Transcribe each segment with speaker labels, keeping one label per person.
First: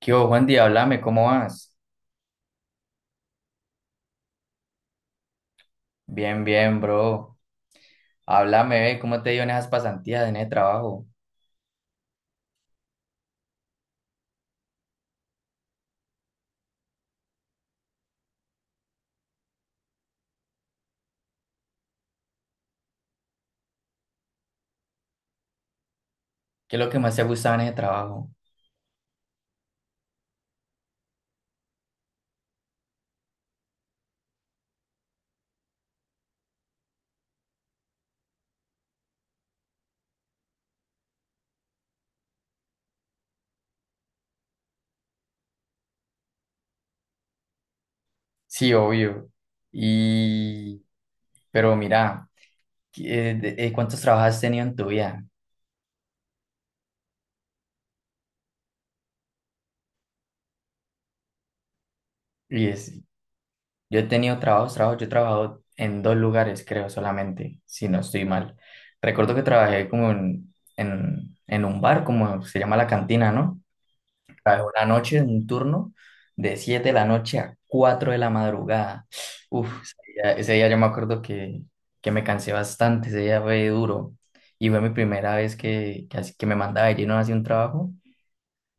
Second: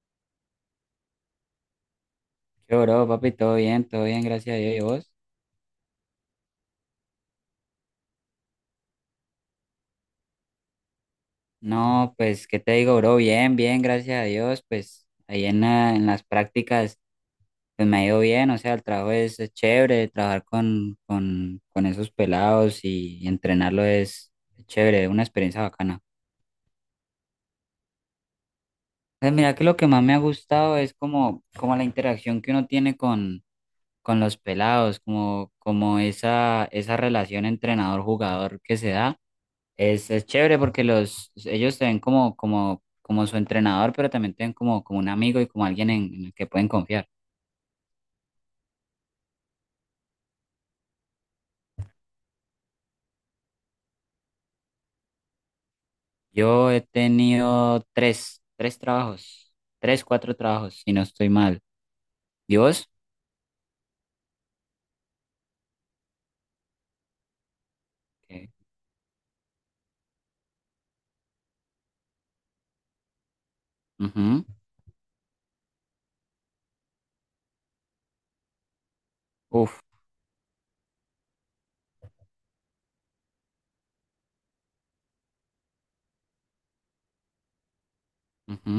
Speaker 1: ¿Qué hubo, Juan Di? Háblame, ¿cómo vas?
Speaker 2: Yo, bro, papi, todo bien, gracias a Dios. ¿Y vos?
Speaker 1: Bien, bien, bro. Háblame, ve, ¿cómo te dio en esas pasantías, en ese trabajo?
Speaker 2: No, pues, ¿qué te digo, bro? Bien, bien, gracias a Dios. Pues, en las prácticas, pues me ha ido bien. O sea, el trabajo es chévere, trabajar con esos pelados y entrenarlo es chévere, una experiencia bacana.
Speaker 1: ¿Qué es lo que más te ha gustado en ese trabajo?
Speaker 2: Pues, mira que lo que más me ha gustado es como la interacción que uno tiene con los pelados, como esa relación entrenador-jugador que se da. Es chévere porque ellos te ven como su entrenador, pero también te ven como un amigo y como alguien en el que pueden confiar.
Speaker 1: Sí, obvio. Y, pero mira, ¿cuántos trabajos has tenido en tu vida?
Speaker 2: Yo he tenido tres, tres trabajos, tres, cuatro trabajos, si no estoy mal. ¿Y
Speaker 1: Y
Speaker 2: vos?
Speaker 1: es- yo he tenido yo he trabajado en dos lugares, creo, solamente, si no estoy
Speaker 2: ¿Qué?
Speaker 1: mal. Recuerdo que trabajé como en un bar, como se llama la cantina, ¿no?
Speaker 2: Ujú.
Speaker 1: ¿Sabes? Una noche, un turno de 7 de la noche a 4 de la madrugada. Uf,
Speaker 2: Uf,
Speaker 1: ese día yo me acuerdo que me cansé bastante, ese día fue duro. Y fue mi primera vez que me mandaba de lleno hacia un trabajo.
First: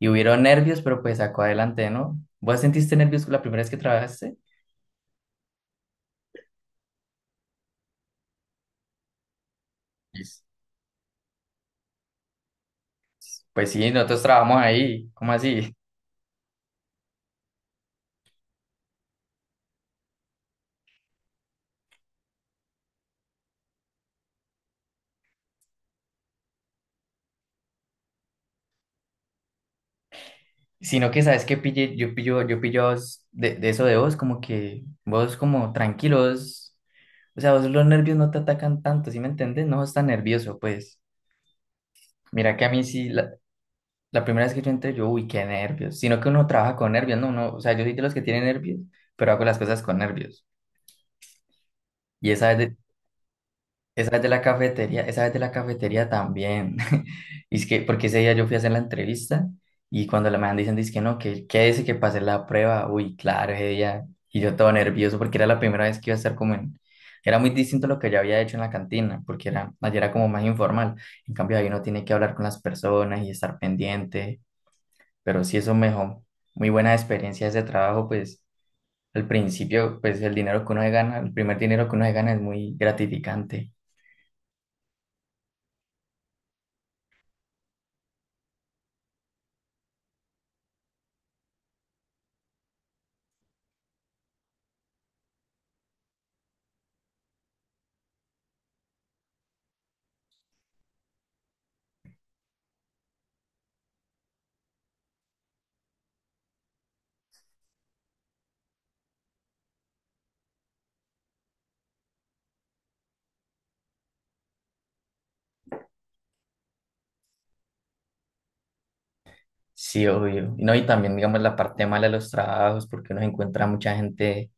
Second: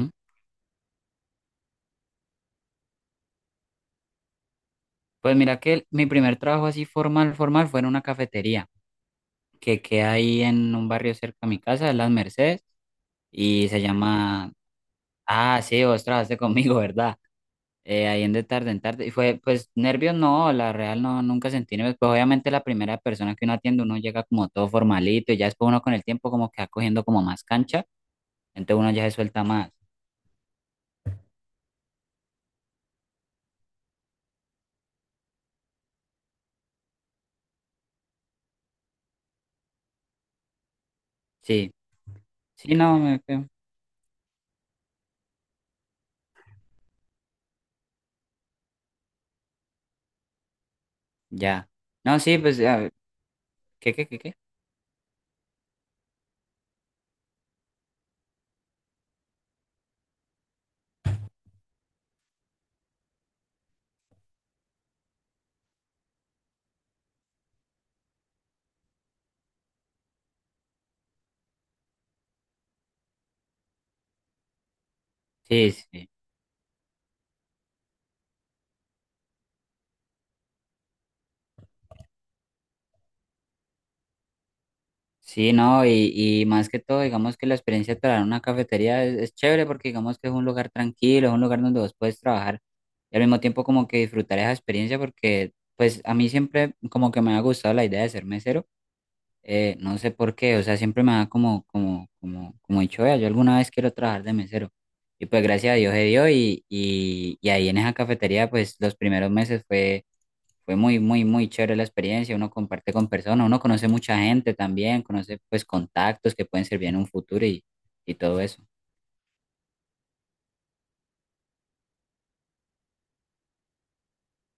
Speaker 1: Y hubieron nervios, pero pues sacó adelante, ¿no? ¿Vos sentiste nervios la primera vez que trabajaste?
Speaker 2: Pues mira que mi primer trabajo así formal, formal, fue en una cafetería que queda ahí
Speaker 1: Pues
Speaker 2: en un barrio cerca a mi casa, en Las Mercedes, y
Speaker 1: pues
Speaker 2: se
Speaker 1: sí, nosotros
Speaker 2: llama...
Speaker 1: trabajamos ahí, ¿cómo
Speaker 2: Ah,
Speaker 1: así?
Speaker 2: sí, vos trabajaste conmigo, ¿verdad? Ahí en de tarde en tarde. Y fue, pues, nervios no, la real no, nunca sentí nervios. Pues obviamente la primera persona que uno atiende, uno llega como todo formalito y ya después uno con el tiempo como que va cogiendo como más cancha, entonces uno ya se suelta más.
Speaker 1: Sino que sabes que pille, yo pillo a vos de eso de vos, como que vos como tranquilos. O sea, vos los nervios no te atacan tanto, ¿sí me entiendes? No estás nervioso, pues.
Speaker 2: Sí,
Speaker 1: Mira que a
Speaker 2: sí,
Speaker 1: mí
Speaker 2: no,
Speaker 1: sí, la, la primera vez que yo entré, yo, uy, qué nervios. Sino que uno trabaja con nervios, no, uno. O sea, yo soy de los que tienen nervios, pero hago las cosas con nervios.
Speaker 2: ya. No,
Speaker 1: Y
Speaker 2: sí,
Speaker 1: esa
Speaker 2: pues,
Speaker 1: vez de-
Speaker 2: ya, ¿qué, qué,
Speaker 1: Esa
Speaker 2: qué,
Speaker 1: vez de
Speaker 2: qué?
Speaker 1: la cafetería, esa vez de la cafetería también. Y es que, porque ese día yo fui a hacer la entrevista y cuando la me dicen, dice que no, que quédese que pasé la prueba. Uy, claro, ese día. Y yo todo nervioso porque era la primera vez que iba a estar como en... Era muy distinto a lo que ya había hecho en la cantina, porque era, allá era como más informal. En cambio, ahí uno tiene que hablar con las personas y estar pendiente. Pero sí,
Speaker 2: Sí,
Speaker 1: eso
Speaker 2: sí.
Speaker 1: mejor. Muy buena experiencia ese trabajo, pues al principio, pues el dinero que uno se gana, el primer dinero que uno se gana es muy gratificante.
Speaker 2: Sí, no, y más que todo, digamos que la experiencia de trabajar en una cafetería es chévere porque digamos que es un lugar tranquilo, es un lugar donde vos puedes trabajar y al mismo tiempo como que disfrutar esa experiencia, porque pues a mí siempre como que me ha gustado la idea de ser mesero. No sé por qué, o sea, siempre me da como dicho, "Vea, yo alguna vez quiero trabajar de mesero". Y pues gracias a Dios se dio, y ahí en esa cafetería pues los primeros meses fue muy, muy, muy chévere la experiencia. Uno comparte con personas, uno conoce mucha gente también, conoce pues contactos que pueden servir en un futuro y todo eso.
Speaker 1: Sí, obvio. Y no, y también, digamos, la parte mala de los trabajos, porque uno encuentra mucha gente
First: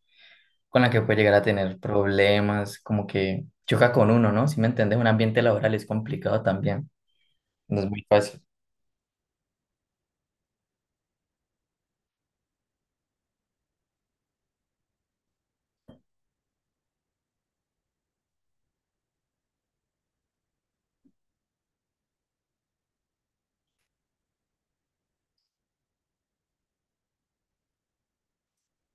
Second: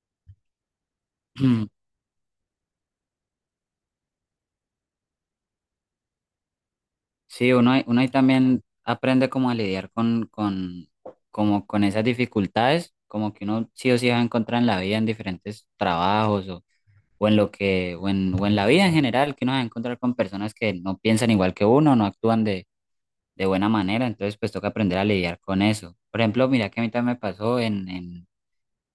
Speaker 1: con la que puede llegar a tener problemas, como que choca con uno, ¿no? Si me entiendes, un ambiente laboral es complicado también.
Speaker 2: Sí,
Speaker 1: No es
Speaker 2: uno
Speaker 1: muy
Speaker 2: ahí
Speaker 1: fácil,
Speaker 2: también aprende como a lidiar como con esas dificultades, como que uno sí o sí va a encontrar en la vida en diferentes trabajos, o en lo que, o en la vida en general, que uno va a encontrar con personas que no piensan igual que uno, no actúan de buena manera, entonces pues toca aprender a lidiar con eso. Por ejemplo, mira que a mí también me pasó en, en,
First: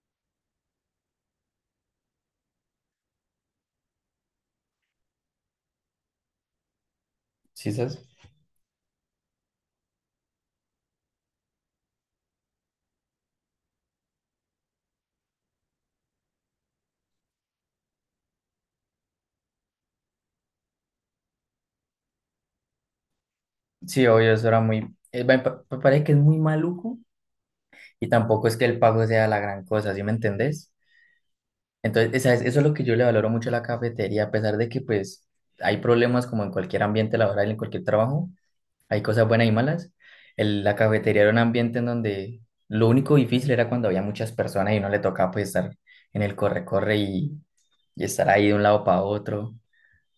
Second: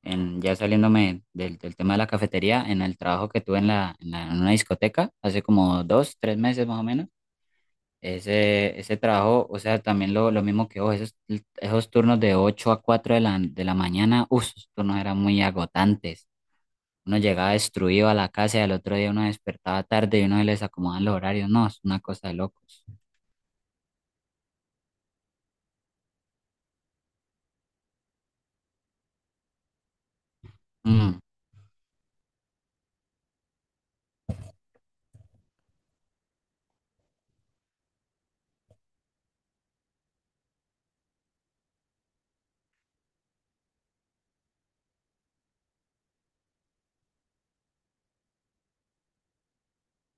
Speaker 2: en ya saliéndome del tema de la cafetería, en el trabajo que tuve en una discoteca hace como dos, tres meses más o menos.
Speaker 1: ¿sí sabes?
Speaker 2: Ese trabajo, o sea, también lo mismo que vos, esos turnos de 8 a 4 de la mañana, uff, esos turnos eran muy agotantes. Uno llegaba destruido a la casa y al otro día uno despertaba tarde y uno se les acomodaban los horarios. No, es una cosa de locos.
Speaker 1: Sí, obvio, eso era muy... me me parece que es muy maluco y tampoco es que el pago sea la gran cosa, ¿sí me entendés?
Speaker 2: Mm,
Speaker 1: Entonces, eso es lo que yo le valoro mucho a la cafetería, a pesar de que pues hay problemas como en cualquier ambiente laboral, en cualquier trabajo. Hay cosas buenas y malas. La cafetería era un ambiente en donde lo único difícil era cuando había muchas personas y no le tocaba pues estar en el corre-corre y estar ahí de un lado para otro.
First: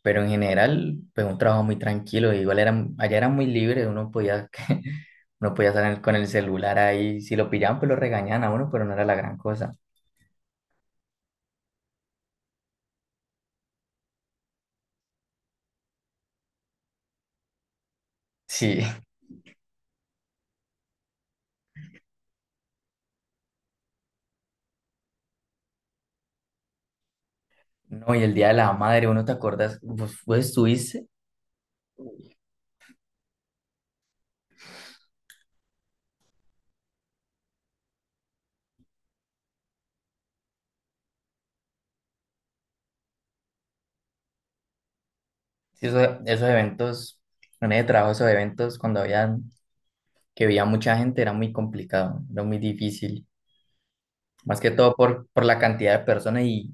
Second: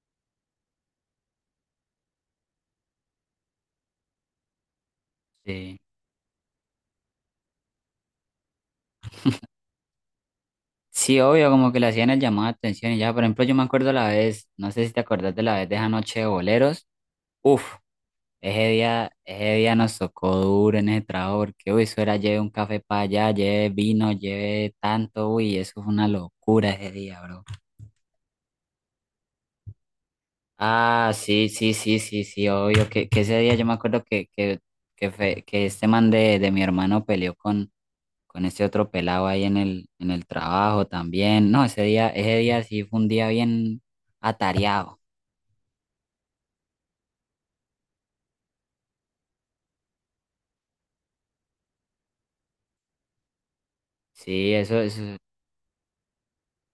Speaker 1: Pero en general, pues un trabajo muy tranquilo. Igual era, allá era muy libre, uno podía, uno podía
Speaker 2: sí.
Speaker 1: salir con el celular ahí. Si lo pillaban, pues lo regañaban a uno, pero no era la gran cosa.
Speaker 2: Sí, obvio, como que le hacían el llamado de atención y ya. Por ejemplo, yo me acuerdo la vez, no sé si te acordás, de la vez de esa noche de boleros. Uf, ese
Speaker 1: Sí,
Speaker 2: día, ese día nos tocó duro en ese trabajo, porque, uy, eso era lleve un café para allá, lleve vino, lleve tanto. Uy, eso fue una locura ese día, bro.
Speaker 1: no, y el Día de la Madre, ¿uno te acuerdas? ¿Vos, vos estuviste?
Speaker 2: Ah, sí, sí, sí, sí, sí, obvio, que ese día yo me acuerdo que este man de mi hermano peleó con este otro pelado ahí en el trabajo también. No, ese día sí fue un día bien atareado.
Speaker 1: Sí, esos eventos, en ese trabajo, esos eventos cuando habían que veía mucha gente era muy complicado, era muy difícil,
Speaker 2: Sí,
Speaker 1: más que
Speaker 2: eso
Speaker 1: todo
Speaker 2: es.
Speaker 1: por la cantidad de personas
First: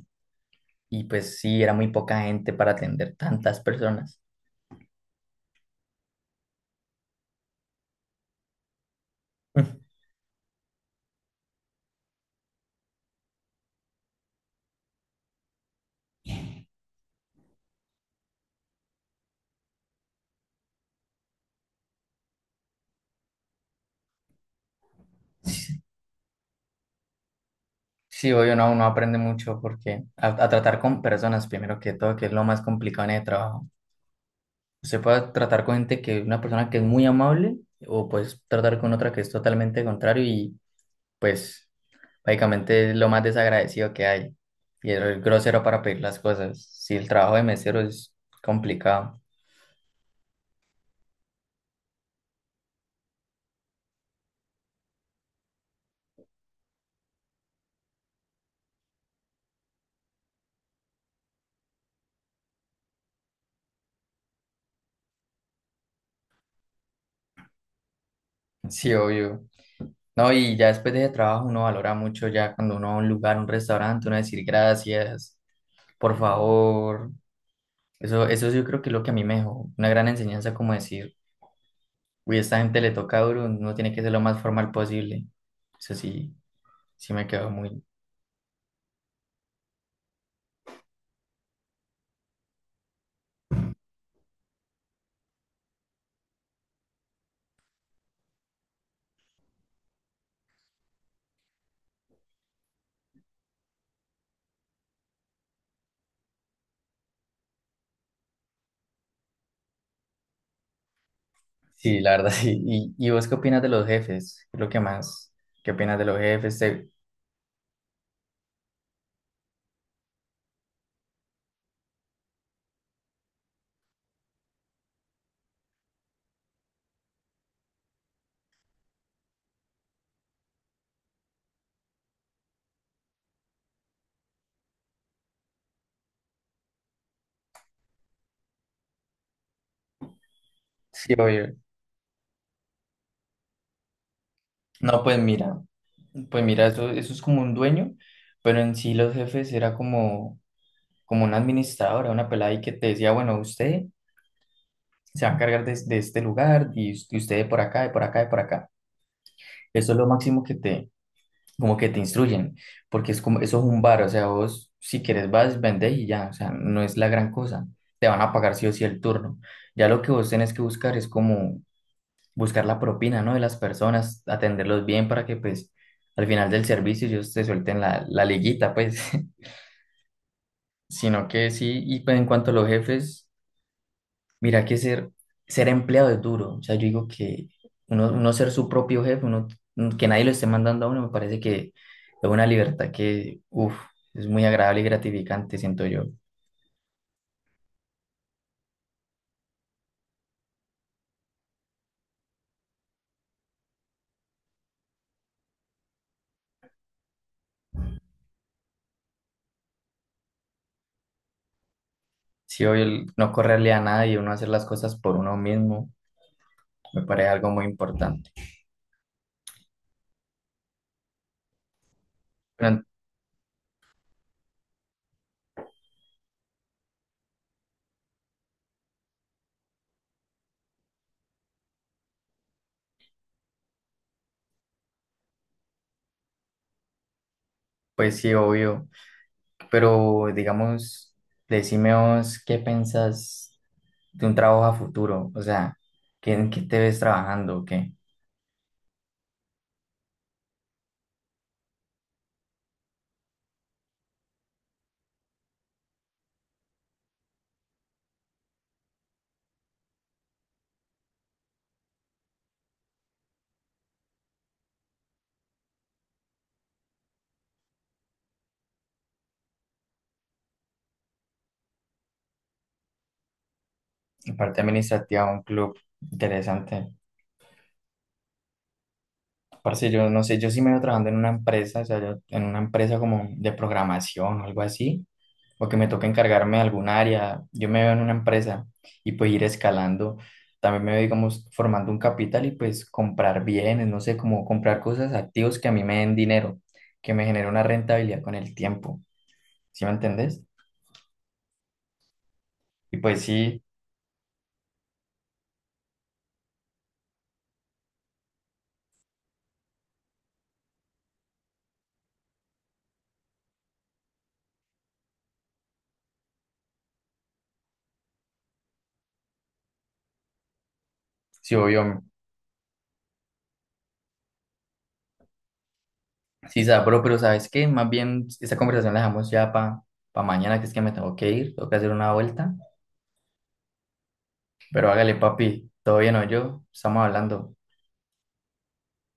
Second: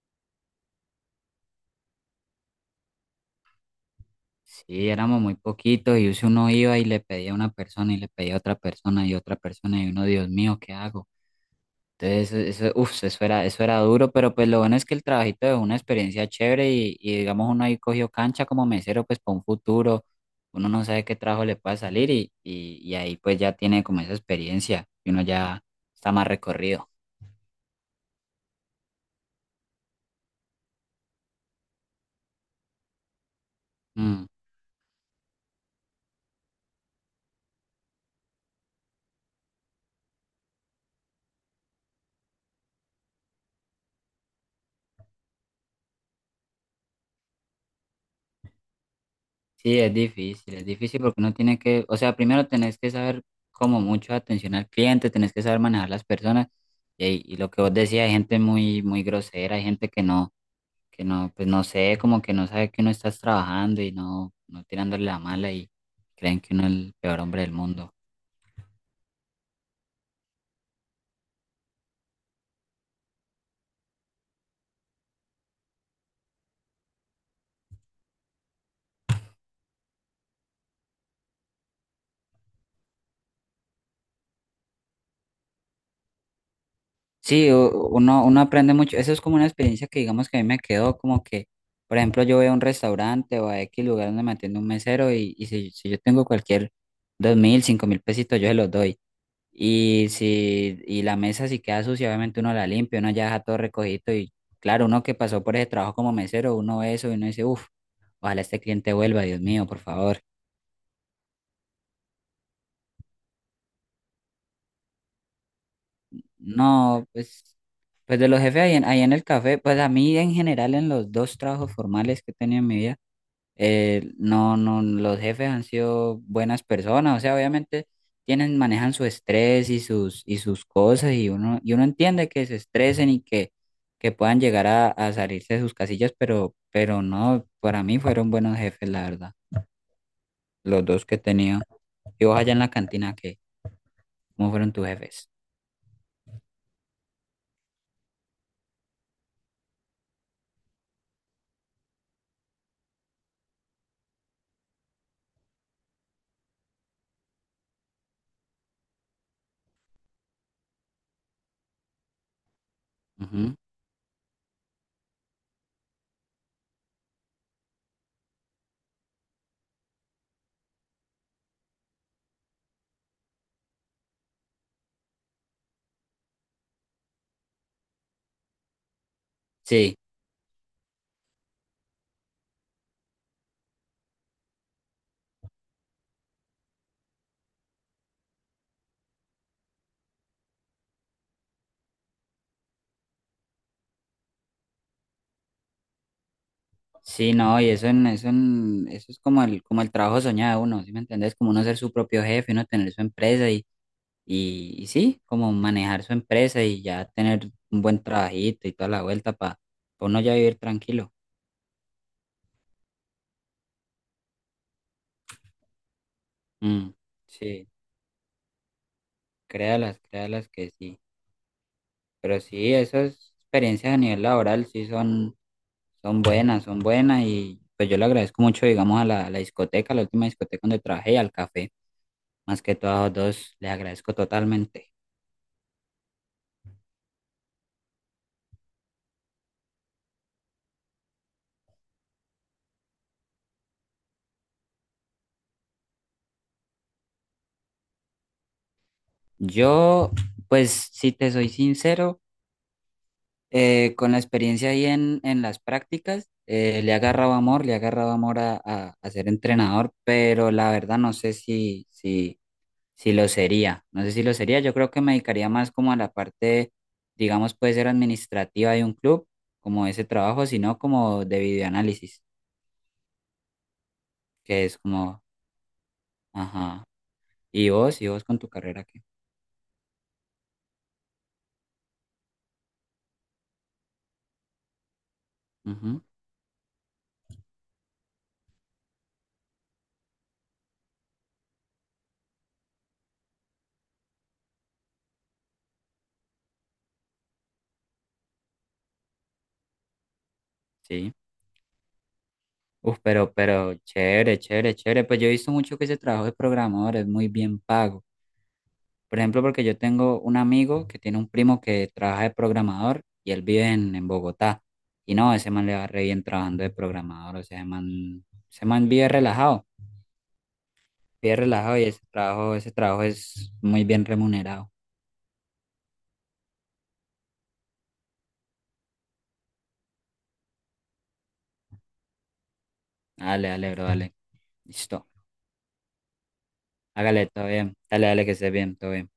Speaker 1: y pues sí, era muy poca gente para atender tantas personas.
Speaker 2: Sí, éramos muy poquitos, y si uno iba y le pedía a una persona y le pedía a otra persona y otra persona, y uno, Dios mío, ¿qué hago? Entonces, eso, uf, eso era duro, pero pues lo bueno es que el trabajito es una experiencia chévere, y digamos uno ahí cogió cancha como mesero pues para un futuro. Uno no sabe qué trabajo le pueda salir, y ahí pues ya tiene como esa experiencia y uno ya está más recorrido.
Speaker 1: Sí, obvio, no, uno aprende mucho porque a tratar con personas, primero que todo, que es lo más complicado en el trabajo.
Speaker 2: Mm.
Speaker 1: Se puede tratar con gente que una persona que es muy amable o pues tratar con otra que es totalmente contrario y pues básicamente es lo más desagradecido que hay y es grosero para pedir las cosas. Sí, el trabajo de mesero es complicado.
Speaker 2: Sí, es difícil, es difícil, porque uno tiene que, o sea, primero tenés que saber como mucho atención al cliente, tenés que saber manejar las personas, y lo que vos decías, hay gente muy, muy grosera, hay gente que no, pues no sé, como que no sabe que uno estás trabajando y no tirándole la mala, y creen que uno es el peor hombre del mundo.
Speaker 1: Sí, obvio. No, y ya después de ese trabajo uno valora mucho ya cuando uno va a un lugar, un restaurante, uno decir gracias, por favor. Eso yo creo que es lo que a mí me dejó una gran enseñanza como decir, uy, a esta gente le toca duro, uno tiene que ser lo más formal posible. Eso sí, sí me quedó
Speaker 2: Sí,
Speaker 1: muy...
Speaker 2: uno aprende mucho. Eso es como una experiencia que digamos que a mí me quedó como que, por ejemplo, yo voy a un restaurante o a X lugar donde me atiende un mesero, y si yo tengo cualquier 2.000, 5.000 pesitos, yo se los doy. Y si y la mesa si queda sucia, obviamente uno la limpia, uno ya deja todo recogido y, claro, uno que pasó por ese trabajo como mesero, uno ve eso y uno dice, uff, ojalá este cliente vuelva, Dios mío, por favor.
Speaker 1: Sí, la verdad, sí. Y vos qué opinas de los jefes? ¿Qué es lo que más? ¿Qué opinas de los jefes?
Speaker 2: No, pues, pues de los jefes ahí en, ahí en el café, pues a mí, en general, en los dos trabajos formales que he tenido en mi vida, no, no, los jefes han sido buenas personas. O sea, obviamente manejan su estrés y sus cosas, y uno entiende que se estresen y que puedan llegar a salirse de sus casillas, pero no, para mí fueron buenos jefes, la verdad, los dos
Speaker 1: Sí,
Speaker 2: que he
Speaker 1: obvio.
Speaker 2: tenido. Y vos allá en la cantina, ¿qué? ¿Cómo fueron tus
Speaker 1: No,
Speaker 2: jefes?
Speaker 1: pues mira, eso es como un dueño, pero en sí los jefes era como... como una administradora, una pelada ahí que te decía, bueno, usted se va a encargar de este lugar y, y usted de por acá, de por acá, de por acá. Eso es lo máximo que te, como que te instruyen, porque es como,
Speaker 2: Ujú.
Speaker 1: eso es un bar, o sea, vos si quieres vas, vendés y ya, o sea, no es la gran cosa. Te van a pagar sí o sí el turno. Ya lo que vos tenés que buscar es como buscar la propina, ¿no? De las personas, atenderlos bien para que pues al final del servicio ellos te suelten la, la liguita, pues.
Speaker 2: Sí,
Speaker 1: Sino que sí, y pues en cuanto a los jefes, mira que ser empleado es duro. O sea, yo digo que uno ser su propio jefe, uno, que nadie lo esté mandando a uno, me parece que es una libertad que, uff, es muy agradable y gratificante, siento yo.
Speaker 2: sí, no, eso es como el trabajo soñado de uno, ¿sí me entendés? Como uno ser su propio jefe, uno tener su empresa, y sí, como manejar su empresa y ya tener un buen trabajito y toda la vuelta para uno ya vivir tranquilo.
Speaker 1: Si hoy el no correrle a nadie, uno hacer las cosas por uno mismo,
Speaker 2: Mm,
Speaker 1: me parece algo muy
Speaker 2: sí,
Speaker 1: importante.
Speaker 2: créalas, créalas que sí. Pero sí,
Speaker 1: Pero,
Speaker 2: esas experiencias a nivel laboral sí son buenas, son buenas, y pues yo le agradezco mucho, digamos, a la discoteca, a la última discoteca donde trabajé y al café. Más que todo a los dos, les agradezco totalmente.
Speaker 1: pues sí, obvio. Pero digamos, decime vos, ¿qué pensás de un trabajo a futuro? O sea, ¿en qué te ves trabajando? O ¿qué?
Speaker 2: Yo, pues, si te soy sincero, con la experiencia ahí en las prácticas, le ha agarrado amor, le ha agarrado amor a ser entrenador, pero la verdad no sé si, si lo sería, no sé si lo sería. Yo creo que me dedicaría más como a la parte, digamos, puede ser administrativa de un club, como ese trabajo, sino como de videoanálisis,
Speaker 1: En parte
Speaker 2: que es como,
Speaker 1: administrativa, un club
Speaker 2: ajá.
Speaker 1: interesante.
Speaker 2: ¿Y vos, y vos con tu carrera que
Speaker 1: Parce, yo no sé, yo sí me veo trabajando en una empresa, o sea, yo en una empresa como de programación o algo así, o que me toca encargarme de algún área, yo me veo en una empresa y pues ir escalando, también me veo, digamos, formando un capital y pues comprar bienes, no sé, como comprar cosas, activos que a mí me den dinero, que me genere una rentabilidad con el tiempo, ¿sí me entendés?
Speaker 2: sí.
Speaker 1: Y
Speaker 2: Uf,
Speaker 1: pues sí,
Speaker 2: pero chévere, chévere, chévere. Pues yo he visto mucho que ese trabajo de programador es muy bien pago. Por ejemplo, porque yo tengo un amigo que tiene un primo que trabaja de programador y él vive en Bogotá. Y no, ese man le va re bien trabajando de programador. O sea, ese man vive relajado, vive
Speaker 1: sí,
Speaker 2: relajado, y
Speaker 1: obvio,
Speaker 2: ese trabajo es muy bien remunerado.
Speaker 1: sí, sabro, pero ¿sabes qué? Más bien esta conversación la dejamos ya para mañana, que es que me tengo que ir, tengo que hacer una vuelta.
Speaker 2: Dale, dale, bro, dale.
Speaker 1: Pero
Speaker 2: Listo.
Speaker 1: hágale, papi, todavía no yo, estamos
Speaker 2: Hágale, todo
Speaker 1: hablando.
Speaker 2: bien. Dale, dale, que esté bien, todo bien.